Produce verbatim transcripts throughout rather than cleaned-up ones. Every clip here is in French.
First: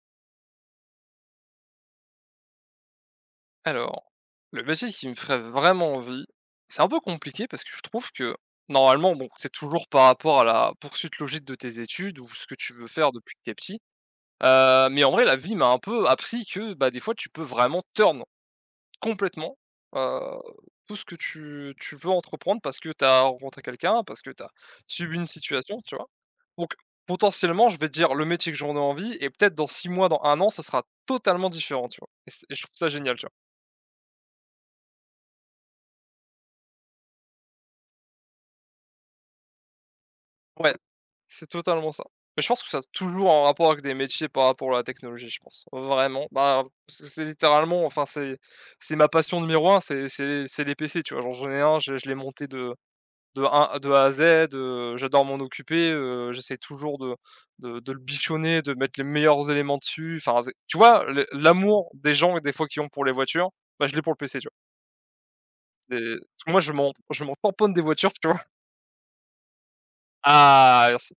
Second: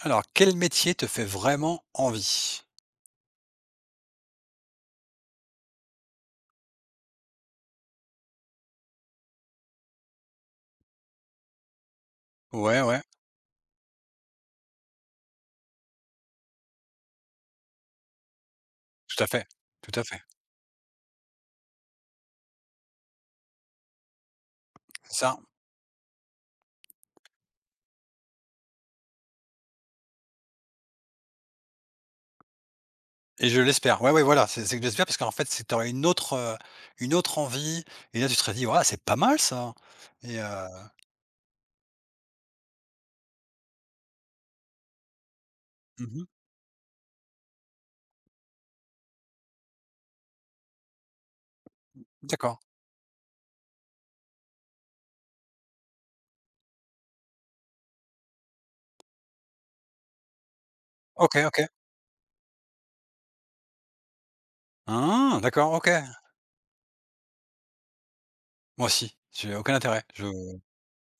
Alors, quel métier te fait vraiment envie? Alors, le métier qui me ferait vraiment envie, c'est un peu compliqué parce que je trouve que normalement, bon, c'est toujours par rapport à la poursuite logique de tes études ou ce que tu Ouais, veux ouais, faire depuis que t'es petit. Euh, mais en vrai, la vie m'a un peu appris que bah, des fois, tu peux vraiment turn tout à fait, complètement, tout à fait, euh, tout ce que tu, tu veux entreprendre parce que tu as rencontré quelqu'un, parce que tu as subi c'est une ça situation, tu vois. Donc, potentiellement, je vais te dire le métier que j'en ai envie et peut-être dans six mois, dans un an, ça sera totalement différent, tu vois. Et, c'est- et je trouve ça génial, tu vois. et je l'espère. Ouais, ouais, voilà, c'est c'est que j'espère parce qu'en fait, c'est que t'aurais une autre, heu, une autre envie et là, tu te serais dit: «Waouh, c'est pas mal ça» et heu Ouais, c'est totalement ça. Mais je pense que ça a toujours un rapport avec des métiers par rapport à la technologie, je pense. mmh, Vraiment. Bah, parce que c'est littéralement, enfin, c'est c'est ma passion numéro un, c'est c'est c'est les P C, tu vois? Genre, j'en ai un, je je l'ai monté d'accord. de de un de A à Z, heu, j'adore m'en occuper, heu, j'essaie toujours de de de le bichonner, de mettre les meilleurs éléments dessus. Enfin, c'est tu vois, le OK, OK. l'amour des gens, des fois, qu'ils ont pour les voitures, bah, je l'ai pour le P C, tu vois? Ah! D'accord, OK. C'est parce que moi, je m'en je m'en tamponne des voitures, tu vois? Moi aussi, j'ai aucun intérêt. Je Ah, merci.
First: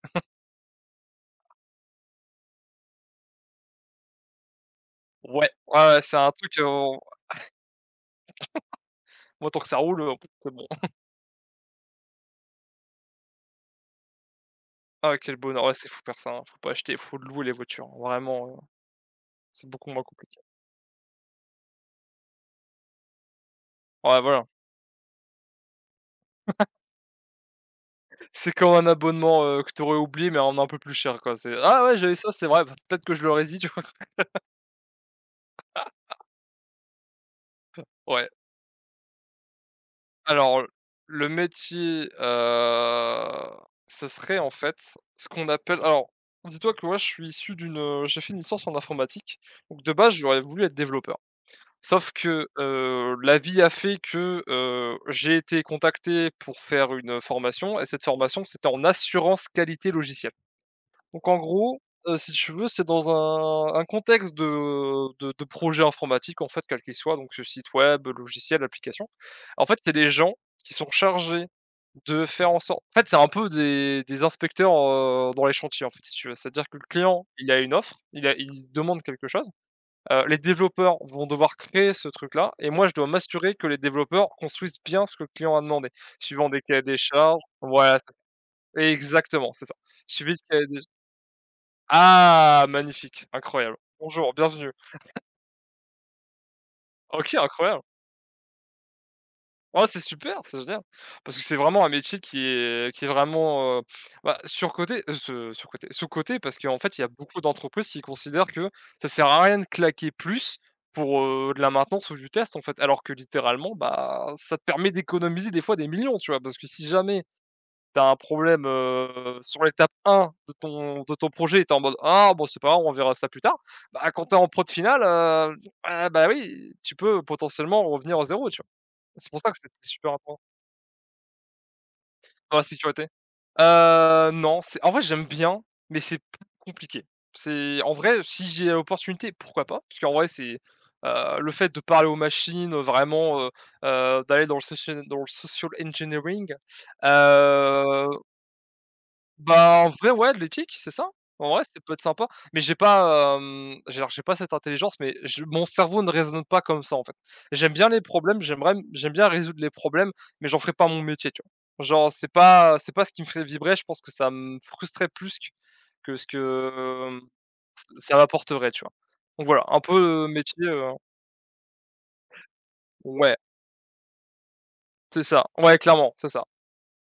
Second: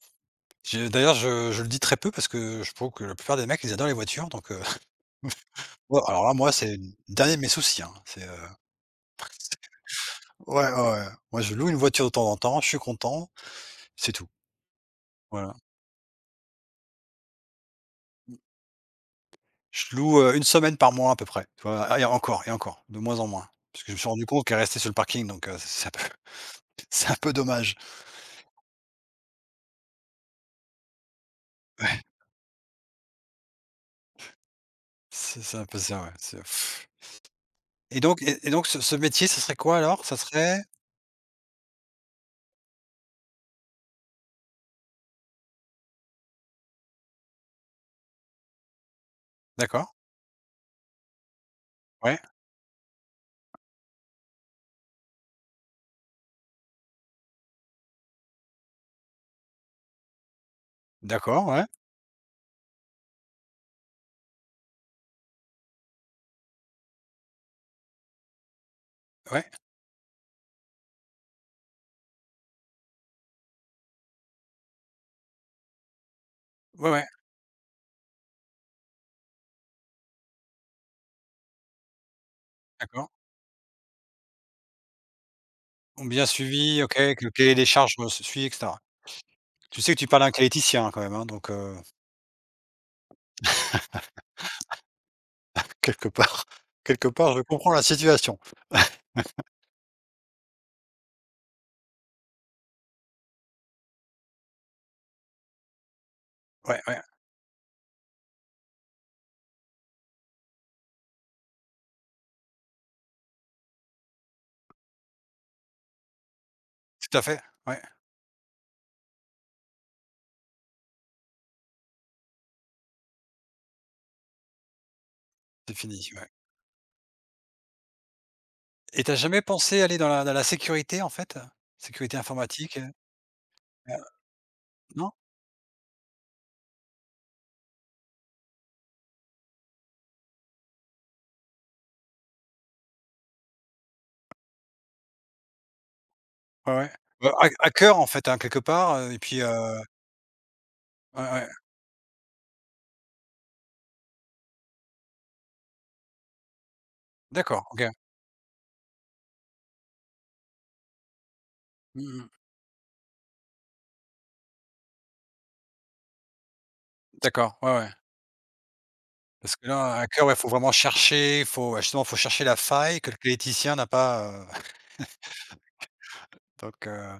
j'ai d'ailleurs, je je le dis très peu parce que je trouve que la plupart des mecs, ils adorent les voitures, donc heu, Ouais, ouais, ouais, ouais, c'est alors un là, moi, truc, heu c'est le dernier de mes soucis, hein. C'est, heu Moi, tant que ça roule, heu, c'est ouais, bon. ouais, ouais. Moi, je loue une voiture de temps en temps, je suis content, c'est tout. Ah, quel Voilà. bonheur, ouais, c'est fou faire ça, hein, faut pas acheter, faut louer les voitures, hein. Vraiment, heu, c'est beaucoup Je moins loue, heu, compliqué. une semaine par mois à peu près, tu vois? Et encore et encore, de moins en moins, parce que je me suis Ouais, rendu voilà. compte qu'elle restait sur le parking, donc heu, c'est un peu c'est un peu dommage. C'est comme un abonnement, heu, que t'aurais oublié, mais en un peu plus cher, quoi, c'est : « Ah ouais, Ouais, j'avais ça, c'est vrai, enfin, peut-être que je l'aurais dit », tu vois? c'est c'est un peu ça, ouais, c'est pff. et donc Ouais. et et donc ce ce métier, ce serait quoi alors? Ça serait Alors, le métier, heu, ce serait, en fait, ce qu'on appelle alors, dis-toi que moi, je suis issu d'une, euh, j'ai fait une licence en informatique, donc d'accord, de base, j'aurais voulu être développeur. Sauf ouais, que, heu, la vie a fait que, heu, j'ai été contacté pour faire une formation, et cette formation, c'était en assurance qualité logicielle. Donc en d'accord, ouais, gros, heu, si tu veux, c'est dans un un contexte de de de projet informatique, en fait, quel qu'il soit, donc, ce site web, logiciel, application. ouais, En fait, c'est les gens qui sont chargés de faire en sorte, en fait, c'est un peu des des inspecteurs, heu, dans les chantiers, en fait, si tu veux. C'est-à-dire que le ouais, ouais, client, il a une offre, il a il demande quelque chose. Heu, les développeurs vont devoir créer ce truc-là et moi je dois d'accord. m'assurer que les développeurs construisent bien ce que le client a demandé, Donc bien suivant des cahiers suivi, OK, des que le charges, cahier des charges voilà, me suit et cetera. c'est exactement, c'est ça. Tu sais que tu parles à un Suivi de cahier des qualiticien quand même, hein, donc, heu, Ah, magnifique, incroyable. Bonjour, bienvenue. quelque part quelque OK, part, je comprends la incroyable. situation. Ouais, c'est super, c'est génial! Parce que c'est vraiment un métier qui est qui est vraiment, heu, bah, surcoté, heu, se surcoté, sous-coté parce qu'en Ouais, fait, ouais, il y a beaucoup d'entreprises qui considèrent que ça sert à rien de claquer plus pour, heu, de la maintenance ou du test, en fait. Alors que littéralement, bah, ça te permet d'économiser des fois des millions, tu vois? Parce que si tout à jamais fait, ouais, tu as un problème, heu, sur l'étape un de ton de ton projet et tu en mode : « Ah bon, c'est pas grave, on verra ça plus tard », bah, quand tu es en prod finale, heu, c'est ah fini, bah, ouais. oui, tu peux potentiellement revenir à zéro, tu vois? Et t'as C'est pour jamais ça que c'était pensé aller dans super. la dans la sécurité, en fait? Sécurité Dans la informatique, heu, sécurité? heu, Heu, non, c'est, en vrai, non? j'aime bien, mais c'est plus compliqué. C'est, en vrai, si j'ai l'opportunité, pourquoi pas? Parce qu'en vrai, c'est, heu, le fait de parler aux machines, heu, vraiment, heu heu, d'aller dans le social dans le social engineering, Ouais, ouais. Heu, hack hacker, en heu fait, hein, quelque part, heu, et puis, heu bah, en vrai, ouais, de l'éthique, c'est ça. ouais, ouais. En vrai, ça peut être sympa, mais j'ai pas, hem, j'ai, alors, j'ai pas cette intelligence, mais je mon cerveau ne raisonne pas comme ça, en fait. D'accord, J'aime bien OK. les problèmes, j'aimerais j'aime bien résoudre les problèmes, mais j'en ferai pas mon métier, tu vois? Mmh Genre, c'est mh. pas c'est pas ce qui me ferait vibrer, je pense que ça me frustrerait plus q que ce que, hem, D'accord, ouais, ç ouais. ça m'apporterait, tu vois? Donc Parce voilà, que un là, peu, hacker, heu, ouais, faut métier, vraiment heu chercher, faut ouais, justement, faut chercher la faille que le ouais, cléticien n'a pas, heu, c'est ça, ouais, clairement, c'est ça. donc, heu,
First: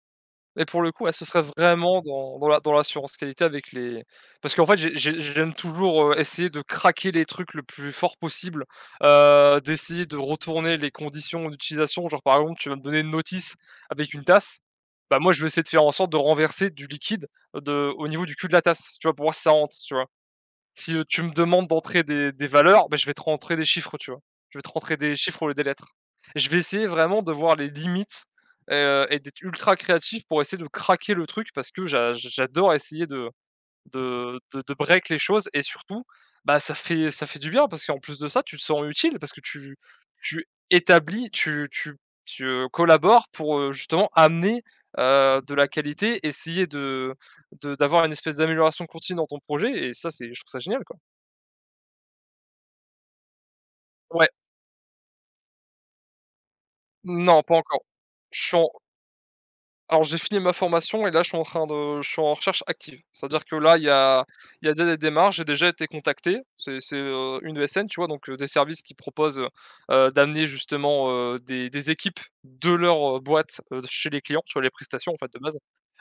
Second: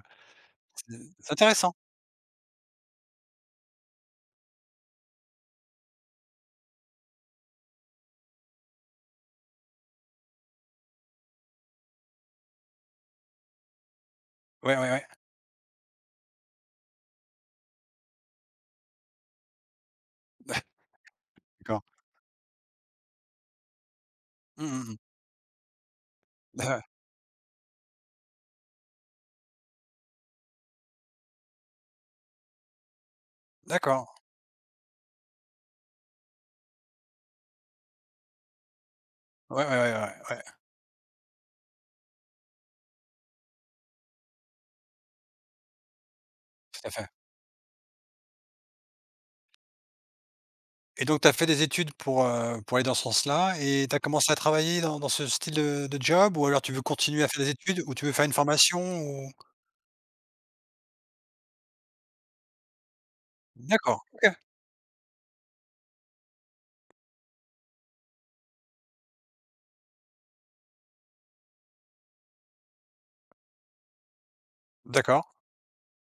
Mais pour le c'est coup, ouais, ce c'est serait intéressant. vraiment dans dans la dans l'assurance qualité avec les, parce qu'en fait, j'ai j'ai j'aime toujours, heu, essayer de craquer les trucs le plus fort possible, heu, d'essayer de retourner les conditions d'utilisation. Genre, par exemple, tu vas me donner une notice avec une tasse, Ouais, ouais, ouais. bah, moi, je vais essayer de faire en sorte de renverser du liquide de au niveau du cul de la tasse, tu vois? Pour voir si ça rentre, tu vois? Si, heu, tu me demandes D'accord. d'entrer des des valeurs, ben je vais te rentrer des chiffres, tu vois? Je vais te Mmh mh rentrer mh. des chiffres au lieu des lettres. Et je vais D'a essayer vraiment de voir les limites, heu et d'être ultra créatif pour essayer de craquer le truc parce que j'a j'adore essayer de D'accord. de de de break les choses et surtout, bah, ça fait ça fait du bien parce qu'en plus de ça, tu te sens utile parce que Ouais, ouais, tu ouais, ouais, ouais, tu établis, tu tu tu, heu, collabores pour, heu, justement amener, heu, de la qualité, essayer tout à fait. de de d'avoir une espèce d'amélioration continue dans ton projet et ça, c'est, je trouve ça génial. Et donc tu as fait des études pour, heu, pour aller dans ce sens-là et tu as Ouais, commencé à travailler dans dans ce style de de job? Ou alors tu veux continuer à non, faire des pas encore. études ou tu veux faire une Je suis en, formation ou? alors, j'ai fini ma formation et là je suis en train de, je suis en recherche active. C'est-à-dire que là, il y D'accord, a OK, il y a déjà des démarches, j'ai déjà été contacté. C'est c'est, heu, une E S N, tu vois? Donc, heu, des services qui proposent, heu heu, d'amener justement, heu, des des équipes de leur, heu, boîte, heu, chez les clients, tu vois? Les prestations, en d'accord, fait, de base.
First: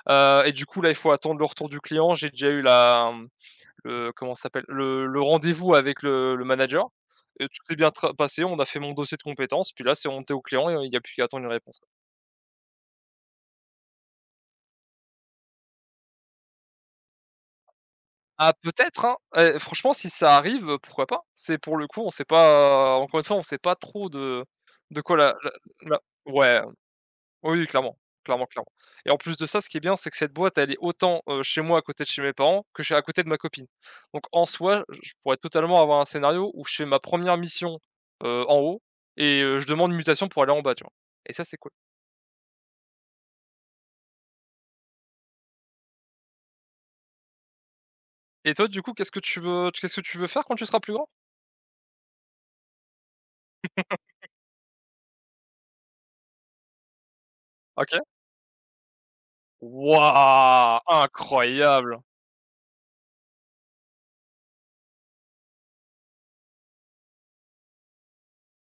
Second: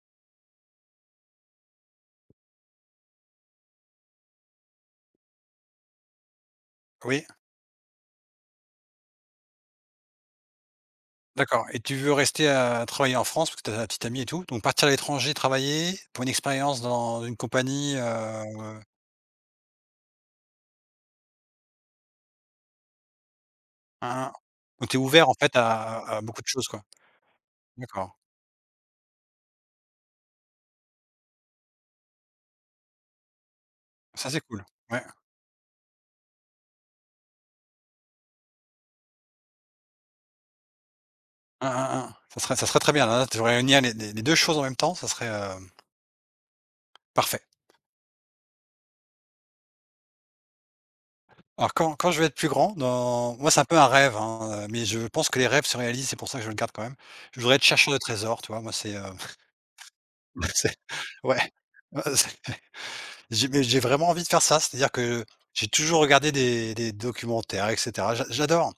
Heu et du coup là, il faut attendre le retour du client. J'ai déjà eu la, mmh le comment ça s'appelle? Le le rendez-vous avec le le manager oui, et tout s'est bien tra passé. On a fait mon dossier de compétences, puis là, c'est monté au client et, heu, il n'y a plus qu'à attendre une d'accord réponse, et quoi. tu veux rester à travailler en France parce que tu as ta petite amie et tout, donc partir à l'étranger travailler pour une expérience dans une compagnie, heu, Ah, peut-être, hein, eh franchement, si ça arrive, heu, pourquoi pas? C'est pour le coup, on sait pas, encore une fois, on sait pas trop hein, de donc tu de es quoi ouvert la en la fait à à la, beaucoup de ouais. choses, quoi? Oui, clairement, D'accord, clairement, clairement, et en plus de ça, ce qui est bien, c'est que cette boîte, elle est autant, heu, chez moi, à côté de chez mes parents, que chez, à côté de ma copine. Donc ça c'est en cool, soi, ouais, je pourrais totalement avoir un scénario où je fais ma première mission, heu, en haut et, heu, je demande une mutation pour aller en bas, tu vois? Et ça, c'est hein, cool. hein, hein, ça serait ça serait très bien, là, de réunir les les les deux choses en même temps, ça serait, heu, parfait. Et toi, du coup, qu'est-ce que tu veux, qu'est-ce que tu veux faire quand tu seras plus grand? Alors quand quand je vais être plus grand, dans moi, c'est un peu un rêve, hein, euh, mais je pense que les rêves se réalisent, c'est pour ça que je le garde quand même. Je voudrais être chercheur OK. de trésors, tu vois? Moi, c'est, heu, c'est Waouh! ouais, Incroyable! heu, c'est j'ai mais j'ai vraiment envie de faire ça, c'est-à-dire que j'ai toujours regardé des des documentaires et cetera. J'a j'adore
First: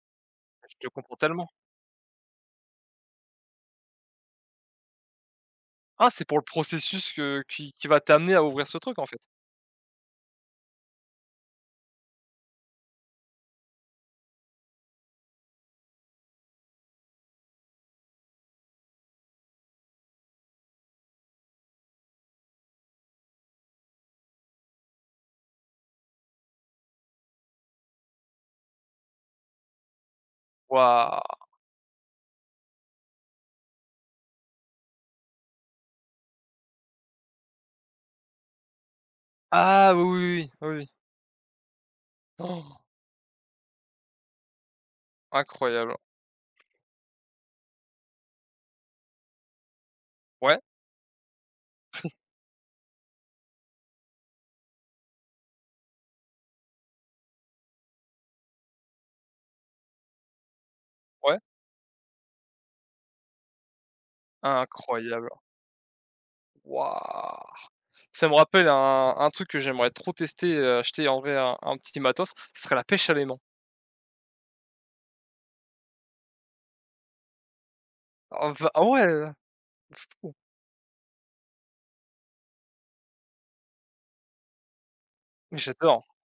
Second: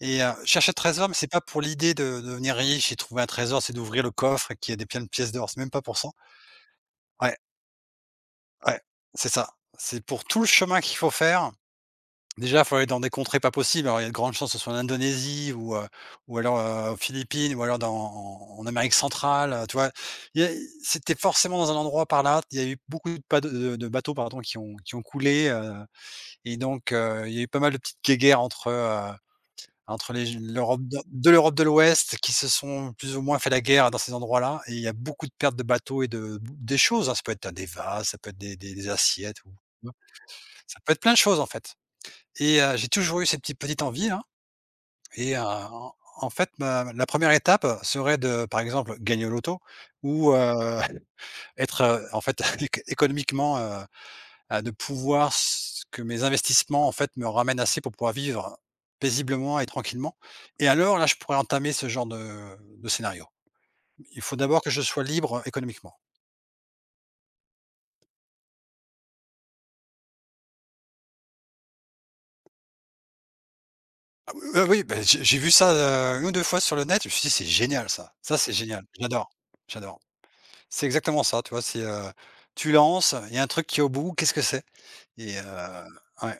et heu, chercher le Je te trésor, mais comprends c'est pas tellement. pour l'idée de de devenir riche et trouver un trésor, c'est d'ouvrir le coffre et qu'il y a des plein de pièces d'or, c'est même pas pour ça. Ah, c'est pour le processus Ouais, que qui qui va t'amener à ouvrir ce ouais, truc, en fait? c'est ça. C'est pour tout le chemin qu'il faut faire. Déjà, il faut aller dans des contrées pas possibles. Alors, il y a de grandes chances que ce soit en Indonésie ou, heu, ou alors, heu, aux Philippines ou alors dans en en Amérique centrale, heu, tu vois? Il y a C'était forcément dans un endroit par là. Il y a eu beaucoup de pas de de bateaux, pardon, qui ont qui ont coulé, heu et donc, heu, il y a eu pas mal de petites guéguerres entre, heu, entre les l'Europe de de Waouh! l'Europe de l'Ouest qui se sont plus ou moins fait la guerre dans ces endroits-là et il y a beaucoup de pertes de bateaux et de des choses, hein. Ça peut être des vases, ça peut être des des des assiettes ou Ah, oui, oui, oui, oui, ça oui. peut être plein de choses, en fait. Et heu, Oh, j'ai toujours eu cette petite petite envie là et heu, en incroyable. en fait, ma la première étape serait de, par exemple, gagner au loto ou Ouais, heu, être, heu, en fait, éco économiquement, heu, heu, de pouvoir s que mes investissements, en fait, me ramènent assez pour pouvoir vivre paisiblement et tranquillement et alors là, je pourrais ouais. entamer ce genre de de scénario. Il faut d'abord que je sois Incroyable. libre économiquement. Waouh! Ça me rappelle un un truc que j'aimerais trop tester, heu, acheter en vrai un un petit matos, ce serait la pêche à l'aimant. Ah oui, oui, oui, bah, j'ai j'ai vu ça, heu, une ou deux fois sur le net, je me suis dit: «C'est génial ça, ça Ah c'est v ah génial, ouais, j'adore, heu, j'adore». C'est exactement ça, tu vois? C'est, heu, tu lances, il y a un truc qui est au bout, qu'est-ce que c'est? Et heu, mais j'adore, ouais,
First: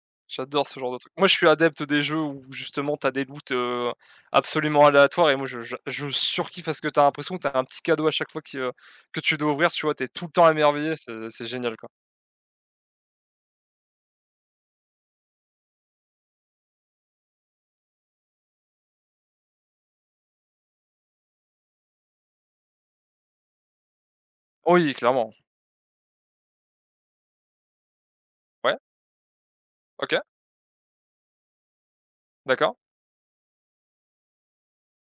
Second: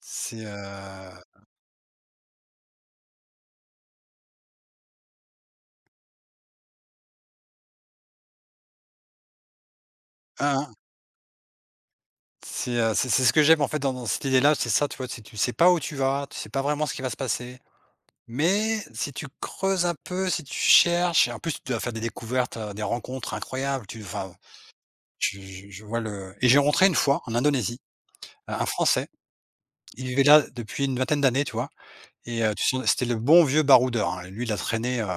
c'est, heu, j'adore ce genre de truc. hein, Moi, je suis adepte des jeux où justement t'as des loots, heu, absolument aléatoires et moi je je je surkiffe parce que t'as l'impression que t'as un petit cadeau à chaque fois qui, heu, que tu dois ouvrir, tu vois? T'es tout le temps hein, émerveillé, c'est c'est génial, quoi. c'est, heu, c'est c'est ce que j'aime en fait dans dans cette idée-là, c'est ça, tu vois? C'est tu sais pas où tu vas, tu sais pas vraiment ce qui va se passer, mais si tu creuses un peu, si tu cherches et en plus tu dois faire des découvertes, heu, des rencontres incroyables, tu enfin, Oui, clairement. je je je vois le et j'ai rencontré une fois en Indonésie, un un Ouais, Français, il OK, vivait là depuis une vingtaine d'années, tu vois? Et heu, tu d'accord. sens c'était le bon vieux baroudeur, hein, lui il a traîné, heu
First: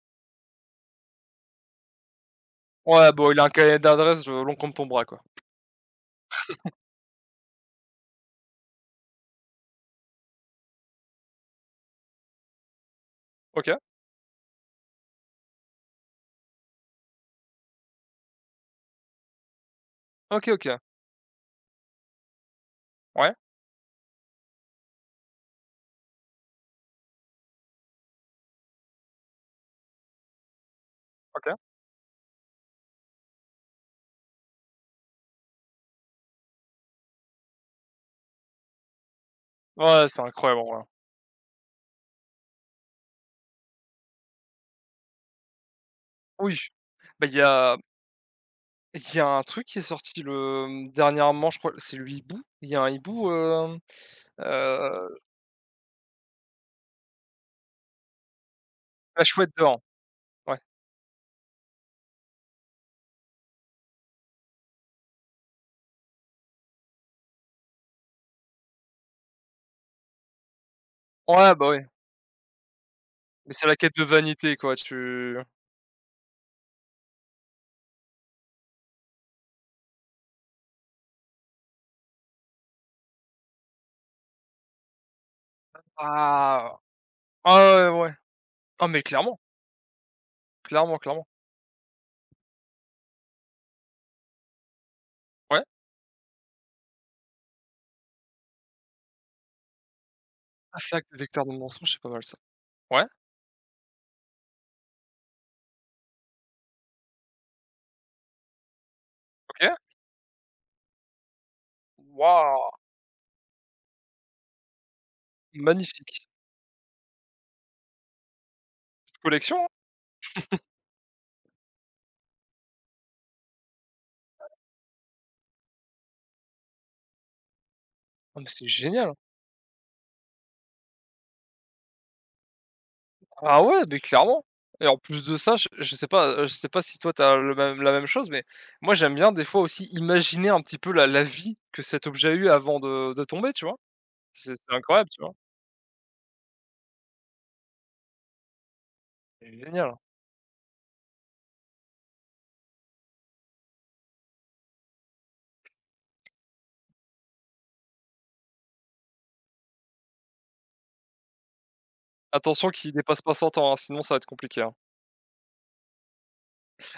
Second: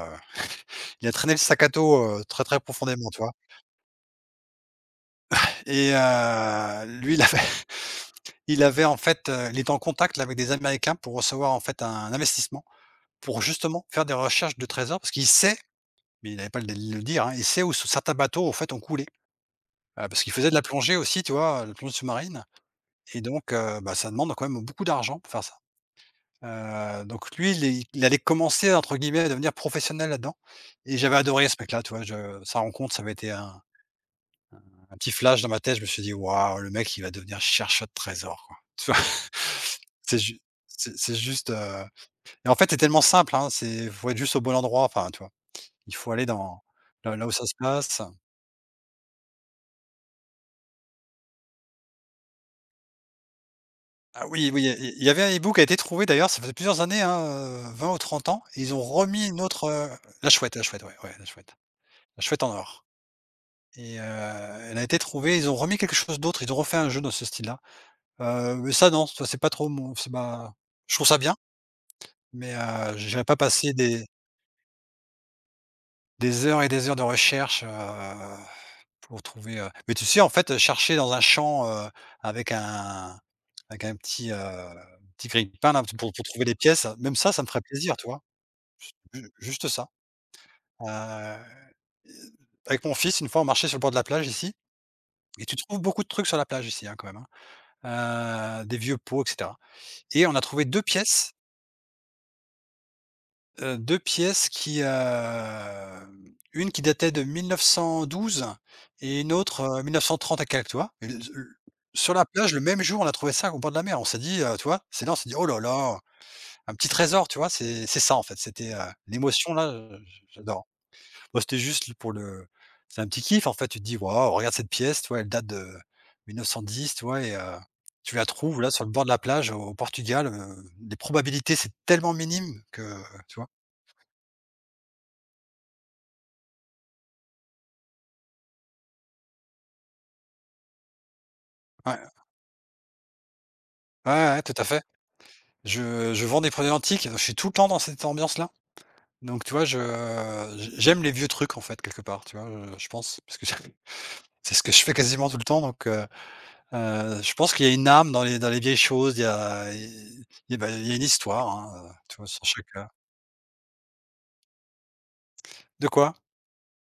il a traîné le sac à dos, heu, très, très profondément, Ouais, tu bon, vois? il a un cahier d'adresse, heu, long comme ton bras, quoi. Et heu, lui, il avait il avait en fait, heu, il était en contact là avec des Américains pour recevoir en fait un investissement, pour OK. justement faire des recherches de trésors parce qu'il sait, mais il n'avait pas le le dire, hein, il sait où certains bateaux en fait ont coulé. Heu, parce qu'il faisait OK, de la OK. plongée aussi, tu vois? La plongée sous-marine et Ouais, donc, heu, bah, ça demande quand même beaucoup d'argent pour faire ça. Heu, donc lui, il est il allait commencer entre guillemets à devenir professionnel là-dedans et j'avais adoré OK. ce mec-là, tu vois? Je sa rencontre, ça avait été un. Un petit flash dans ma tête, je me suis dit: «Waouh, le mec, il va devenir chercheur de trésors, quoi». Tu vois? Ouais, C'est c'est ju incroyable en vrai. c'est c'est juste, heu et en fait, c'est tellement simple, hein, c'est faut être juste au bon endroit, enfin, tu vois? Il faut aller Oui, dans là bah, là où il y ça se a passe. il y a un truc qui est sorti le, mmh, dernièrement, je crois, c'est le hibou? Il y a un hibou, hem, Ah oui, oui, il y il heu, y avait un hibou qui a été trouvé d'ailleurs, ça faisait plusieurs années, hein, heu, vingt ou trente ans et ils ont La remis une Chouette autre, dehors, heu la chouette, ouais. la chouette, ouais, ouais, la chouette. La chouette en or et heu, elle a été trouvée, ils ont remis quelque chose d'autre, ils ont refait un jeu dans ce style-là. Heu, mais ça non, ça c'est pas trop mon c'est pas je trouve ça bien, Ouais, bah, ouais, mais heu, j'irai pas mais c'est passer la quête de des vanité, quoi, tu Des heures et des heures de recherche, heu, pour trouver, heu mais tu sais, en fait, chercher dans un champ, heu, avec un avec un petit, heu, petit grille-pain là, pour pour trouver des ah! pièces, même ça, ça me ferait Ah, plaisir, ouais, tu ouais. vois? Ah, mais Ju clairement, juste ça. clairement, clairement. Heu, Avec mon fils, une fois, on marchait sur le bord de la plage ici et tu Ouais, trouves beaucoup de trucs sur la plage ici, hein, quand même, hein. Heu, des vieux pots et cetera et on a trouvé un deux sac pièces. détecteur de mensonges, c'est pas mal, ça. Ouais, Heu, deux pièces qui, hem, une qui datait de mille neuf cent douze et une autre, OK. euh, mille neuf cent trente à quelques, tu vois? Et le le sur la plage, le Waouh! même jour, on a trouvé ça au bord de la mer. On s'est dit, heu, tu vois? C'est là, on s'est dit: «Oh là là, Magnifique. un petit trésor», tu vois? C'est c'est ça, en fait, c'était, heu, l'émotion Collection, là, hein? heu, j'adore. Moi c'était juste pour le c'est un petit kiff, en fait, tu te dis: «Waouh, regarde cette pièce», tu vois? Elle date de mille neuf cent dix. Tu vois? Et heu, tu la Ah, mais trouves c'est là sur le bord de génial, hein. la plage au Portugal, heu, les probabilités, c'est tellement minime que, tu vois? Ah, ouais, mais clairement, et en plus de ça, je je sais pas, heu, je sais pas si toi t'as le même la même chose, mais moi j'aime bien des fois aussi imaginer un petit peu la la vie que Ouais. cet objet a eu avant de de tomber, tu vois? Ouais, ouais, C'est tout à c'est fait. incroyable, tu vois? Je je vends des produits antiques, je suis tout le temps dans cette ambiance-là. Donc, C'est tu vois, je génial, hein. j'aime les vieux trucs, en fait, quelque part, tu vois, heu, je pense, parce que c'est ce que je fais quasiment tout le temps, donc, heu heu, je pense qu'il y a une âme dans les dans les vieilles choses, il y a il y a, bah, il y a une histoire, hein, heu, tu vois, sur chaque, Attention heu qu'il dépasse pas cent ans, hein, sinon ça va être compliqué, hein. de quoi?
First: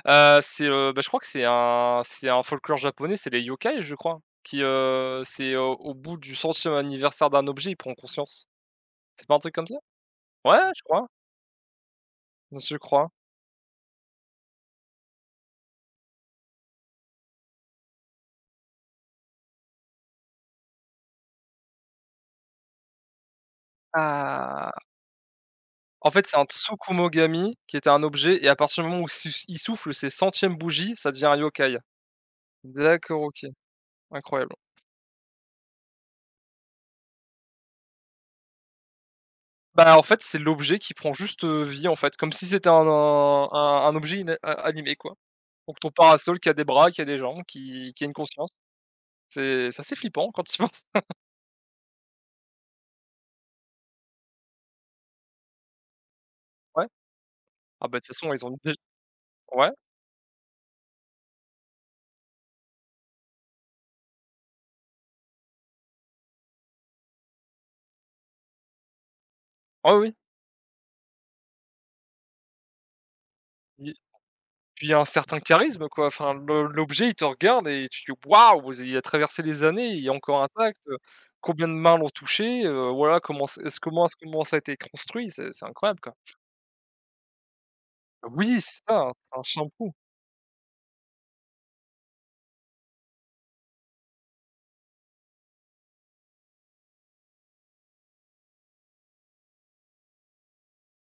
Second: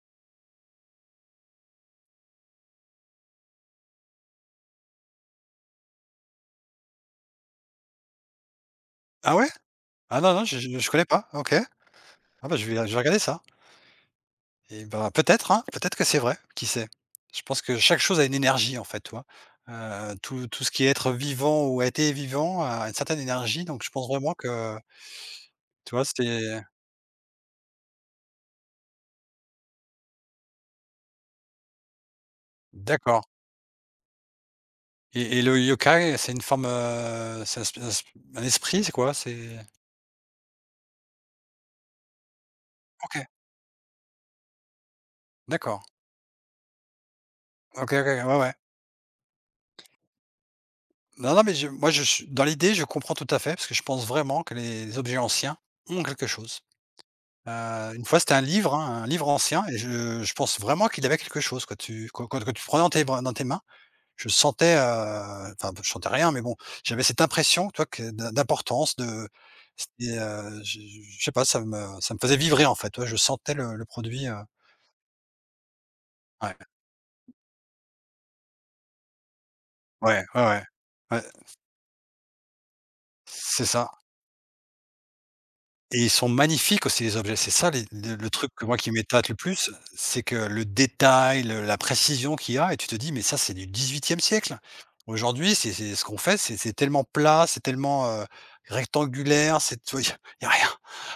Heu, c'est, heu, bah, je crois que c'est un, c'est un folklore japonais, c'est les yokai, je crois, qui, heu, c'est au au bout du centième anniversaire d'un objet, il prend conscience. C'est pas Ah un ouais? truc comme ça? Ah non, non, Ouais, je je je je connais crois, pas. OK. Ah bah, je vais je je vais crois. regarder ça. Et bah, peut-être, hein, peut-être que c'est vrai, qui sait? Je pense que chaque chose a une énergie en fait, tu vois? Heu, tout tout ce qui est être vivant ou a été vivant a une certaine énergie, donc je pense vraiment Ah! que, tu vois, En fait, c'est un c'est Tsukumogami qui était un objet et à partir du moment où sus il souffle ses centièmes bougies, ça devient un yokai. D'accord, d'accord. OK, incroyable. Et et le yokai, c'est une forme, heu, c'est un sp un sp un esprit, c'est quoi? C'est Bah, en fait, c'est l'objet qui prend juste, heu, vie, en fait, comme si c'était un OK, un un un objet ina a animé, quoi. Donc d'accord. ton parasol qui a des bras, qui a des jambes, qui OK, qui OK, a une ouais, conscience. ouais. C'est c'est assez flippant quand tu y penses. Non, non, mais je moi, je suis dans l'idée, je comprends tout à fait parce que je pense vraiment que les objets anciens ont quelque chose. Ouais. Heu, Ah, bah, de Une toute fois, façon, c'était un ils ont livre, une hein, un livre ancien ouais. et je je pense vraiment qu'il avait quelque chose quoi. Tu quand quand quand tu prenais dans tes bras dans tes mains, je sentais, heu, enfin, je sentais rien, mais bon, j'avais cette impression, toi, que d'im d'importance, de Ouais, oui, c'était, heu, je je sais pas, ça me ça me faisait vibrer en fait, ouais, je sentais le le oui. produit, heu, Puis un certain charisme, quoi, enfin ouais, le l'objet il te regarde et tu te dis : « Waouh, il a traversé les années, il est ouais, encore ouais, ouais. intact, heu, Ouais, combien de mains l'ont touché? » heu, voilà comment c c'est est-ce ça. comment est-ce comment ça a été construit, c'est c'est incroyable, Et ils quoi. sont magnifiques aussi les objets. C'est ça les le le truc Oui, que moi c'est qui ça, hein, m'éclate le c'est un plus, shampoo. c'est que le détail, le la précision qu'il y a et tu te dis: «Mais ça, c'est du dix-huitième siècle». Aujourd'hui, c'est c'est ce qu'on fait, c'est c'est tellement plat, c'est tellement, heu, rectangulaire, c'est Il y a rien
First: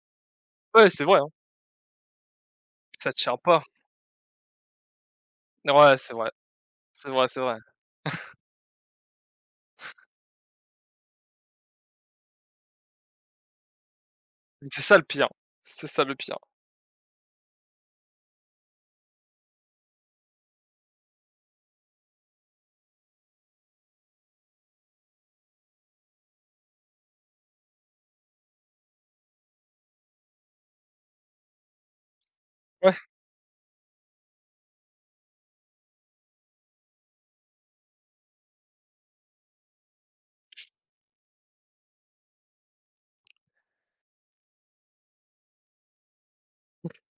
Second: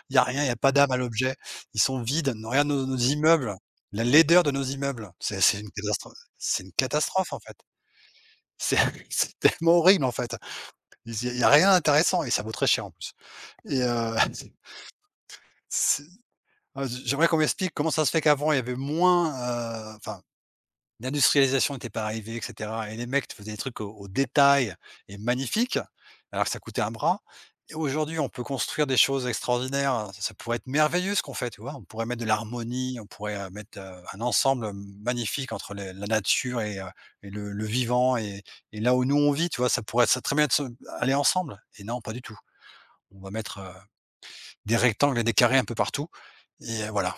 il y a rien, il y a pas Ouais, d'âme à c'est vrai, hein, l'objet. Ils sont vides. Non, regarde nos nos ça tient immeubles, pas. la laideur de nos immeubles, c'est c'est une Ouais, catastro c'est vrai, c'est une c'est vrai, catastrophe c'est en fait. vrai. C'est c'est tellement horrible en fait. Il s il y a rien d'intéressant et ça vaut très cher en plus et heu, Mais c'est ça le pire, c'est ça le pire. Ah, j j'aimerais qu'on m'explique comment ça se fait qu'avant il y avait moins, heu, enfin l'industrialisation était pas arrivée et cetera et les mecs faisaient des trucs au au détail et magnifiques, alors que ça coûtait un bras et aujourd'hui on peut construire des choses extraordinaires, ça pourrait être merveilleux ce qu'on fait, tu vois? On pourrait mettre de Ouais. l'harmonie, on pourrait, heu, mettre, heu, un ensemble magnifique entre les la nature et heu et le le vivant et et là où nous on vit, tu vois? Ça pourrait ça très bien se aller ensemble et non, pas du tout. On va mettre, heu, des rectangles et des carrés un peu partout et euh, voilà.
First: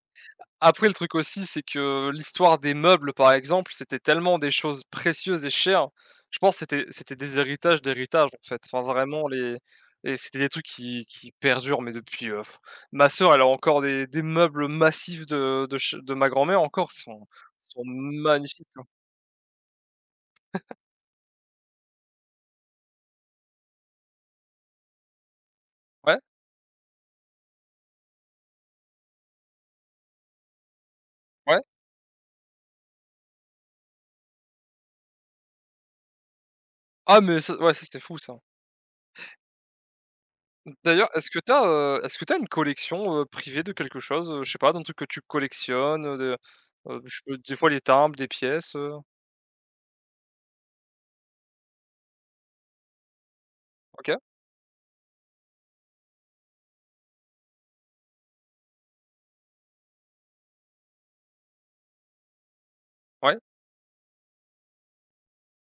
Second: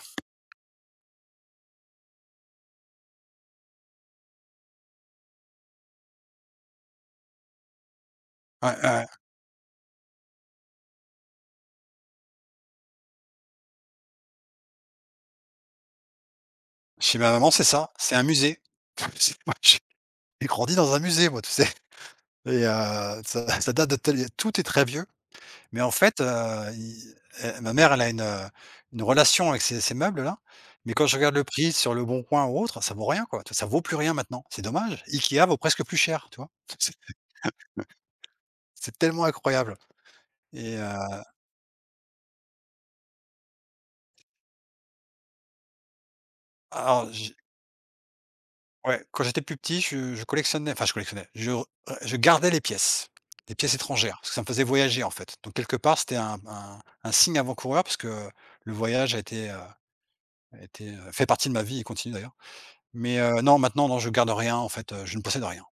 Après, le truc aussi, c'est que l'histoire des meubles, par exemple, c'était tellement des choses précieuses et chères. Je pense que c'était c'était des héritages d'héritages, en fait. Ouais, Enfin, ouais, ouais. vraiment, les et c'était des trucs qui qui perdurent, mais depuis, heu, ma sœur, elle a encore des des meubles massifs de de ch de ma grand-mère encore, ils Chez sont ma maman, c'est ils sont ça, c'est un musée. magnifiques, hein. C'est moi, j'ai j'ai grandi dans un musée, moi, tu sais? Et heu, ça ça date de tel tout est très vieux, mais en Ouais, fait, heu, i heu, ma mère, elle a une, heu, une relation avec ces ces meubles-là, mais quand je regarde le ouais. prix sur le bon coin ou autre, ça vaut rien, quoi. Ça vaut plus rien maintenant, c'est dommage. IKEA vaut presque plus cher, tu vois? C'est Ah, mais ça, ouais, ça, c'était fou, ça. c'est tellement incroyable et D'ailleurs, heu, est-ce que tu as, est-ce que t'as une collection, heu, privée de quelque chose? Heu, je sais pas, d'un truc que tu collectionnes, heu, de, heu, alors je des fois les timbres, des pièces, heu? ouais, quand j'étais plus petit, je je collectionnais enfin je collectionnais, je je gardais les pièces, les pièces étrangères, OK. parce que ça me faisait voyager, en fait. Donc quelque part, c'était un un un signe avant-coureur parce que le voyage a été, heu, a été, heu, fait partie de ma vie et continue d'ailleurs. Mais, Ouais. heu, non, maintenant, non, je garde rien, en fait, heu, je ne possède rien.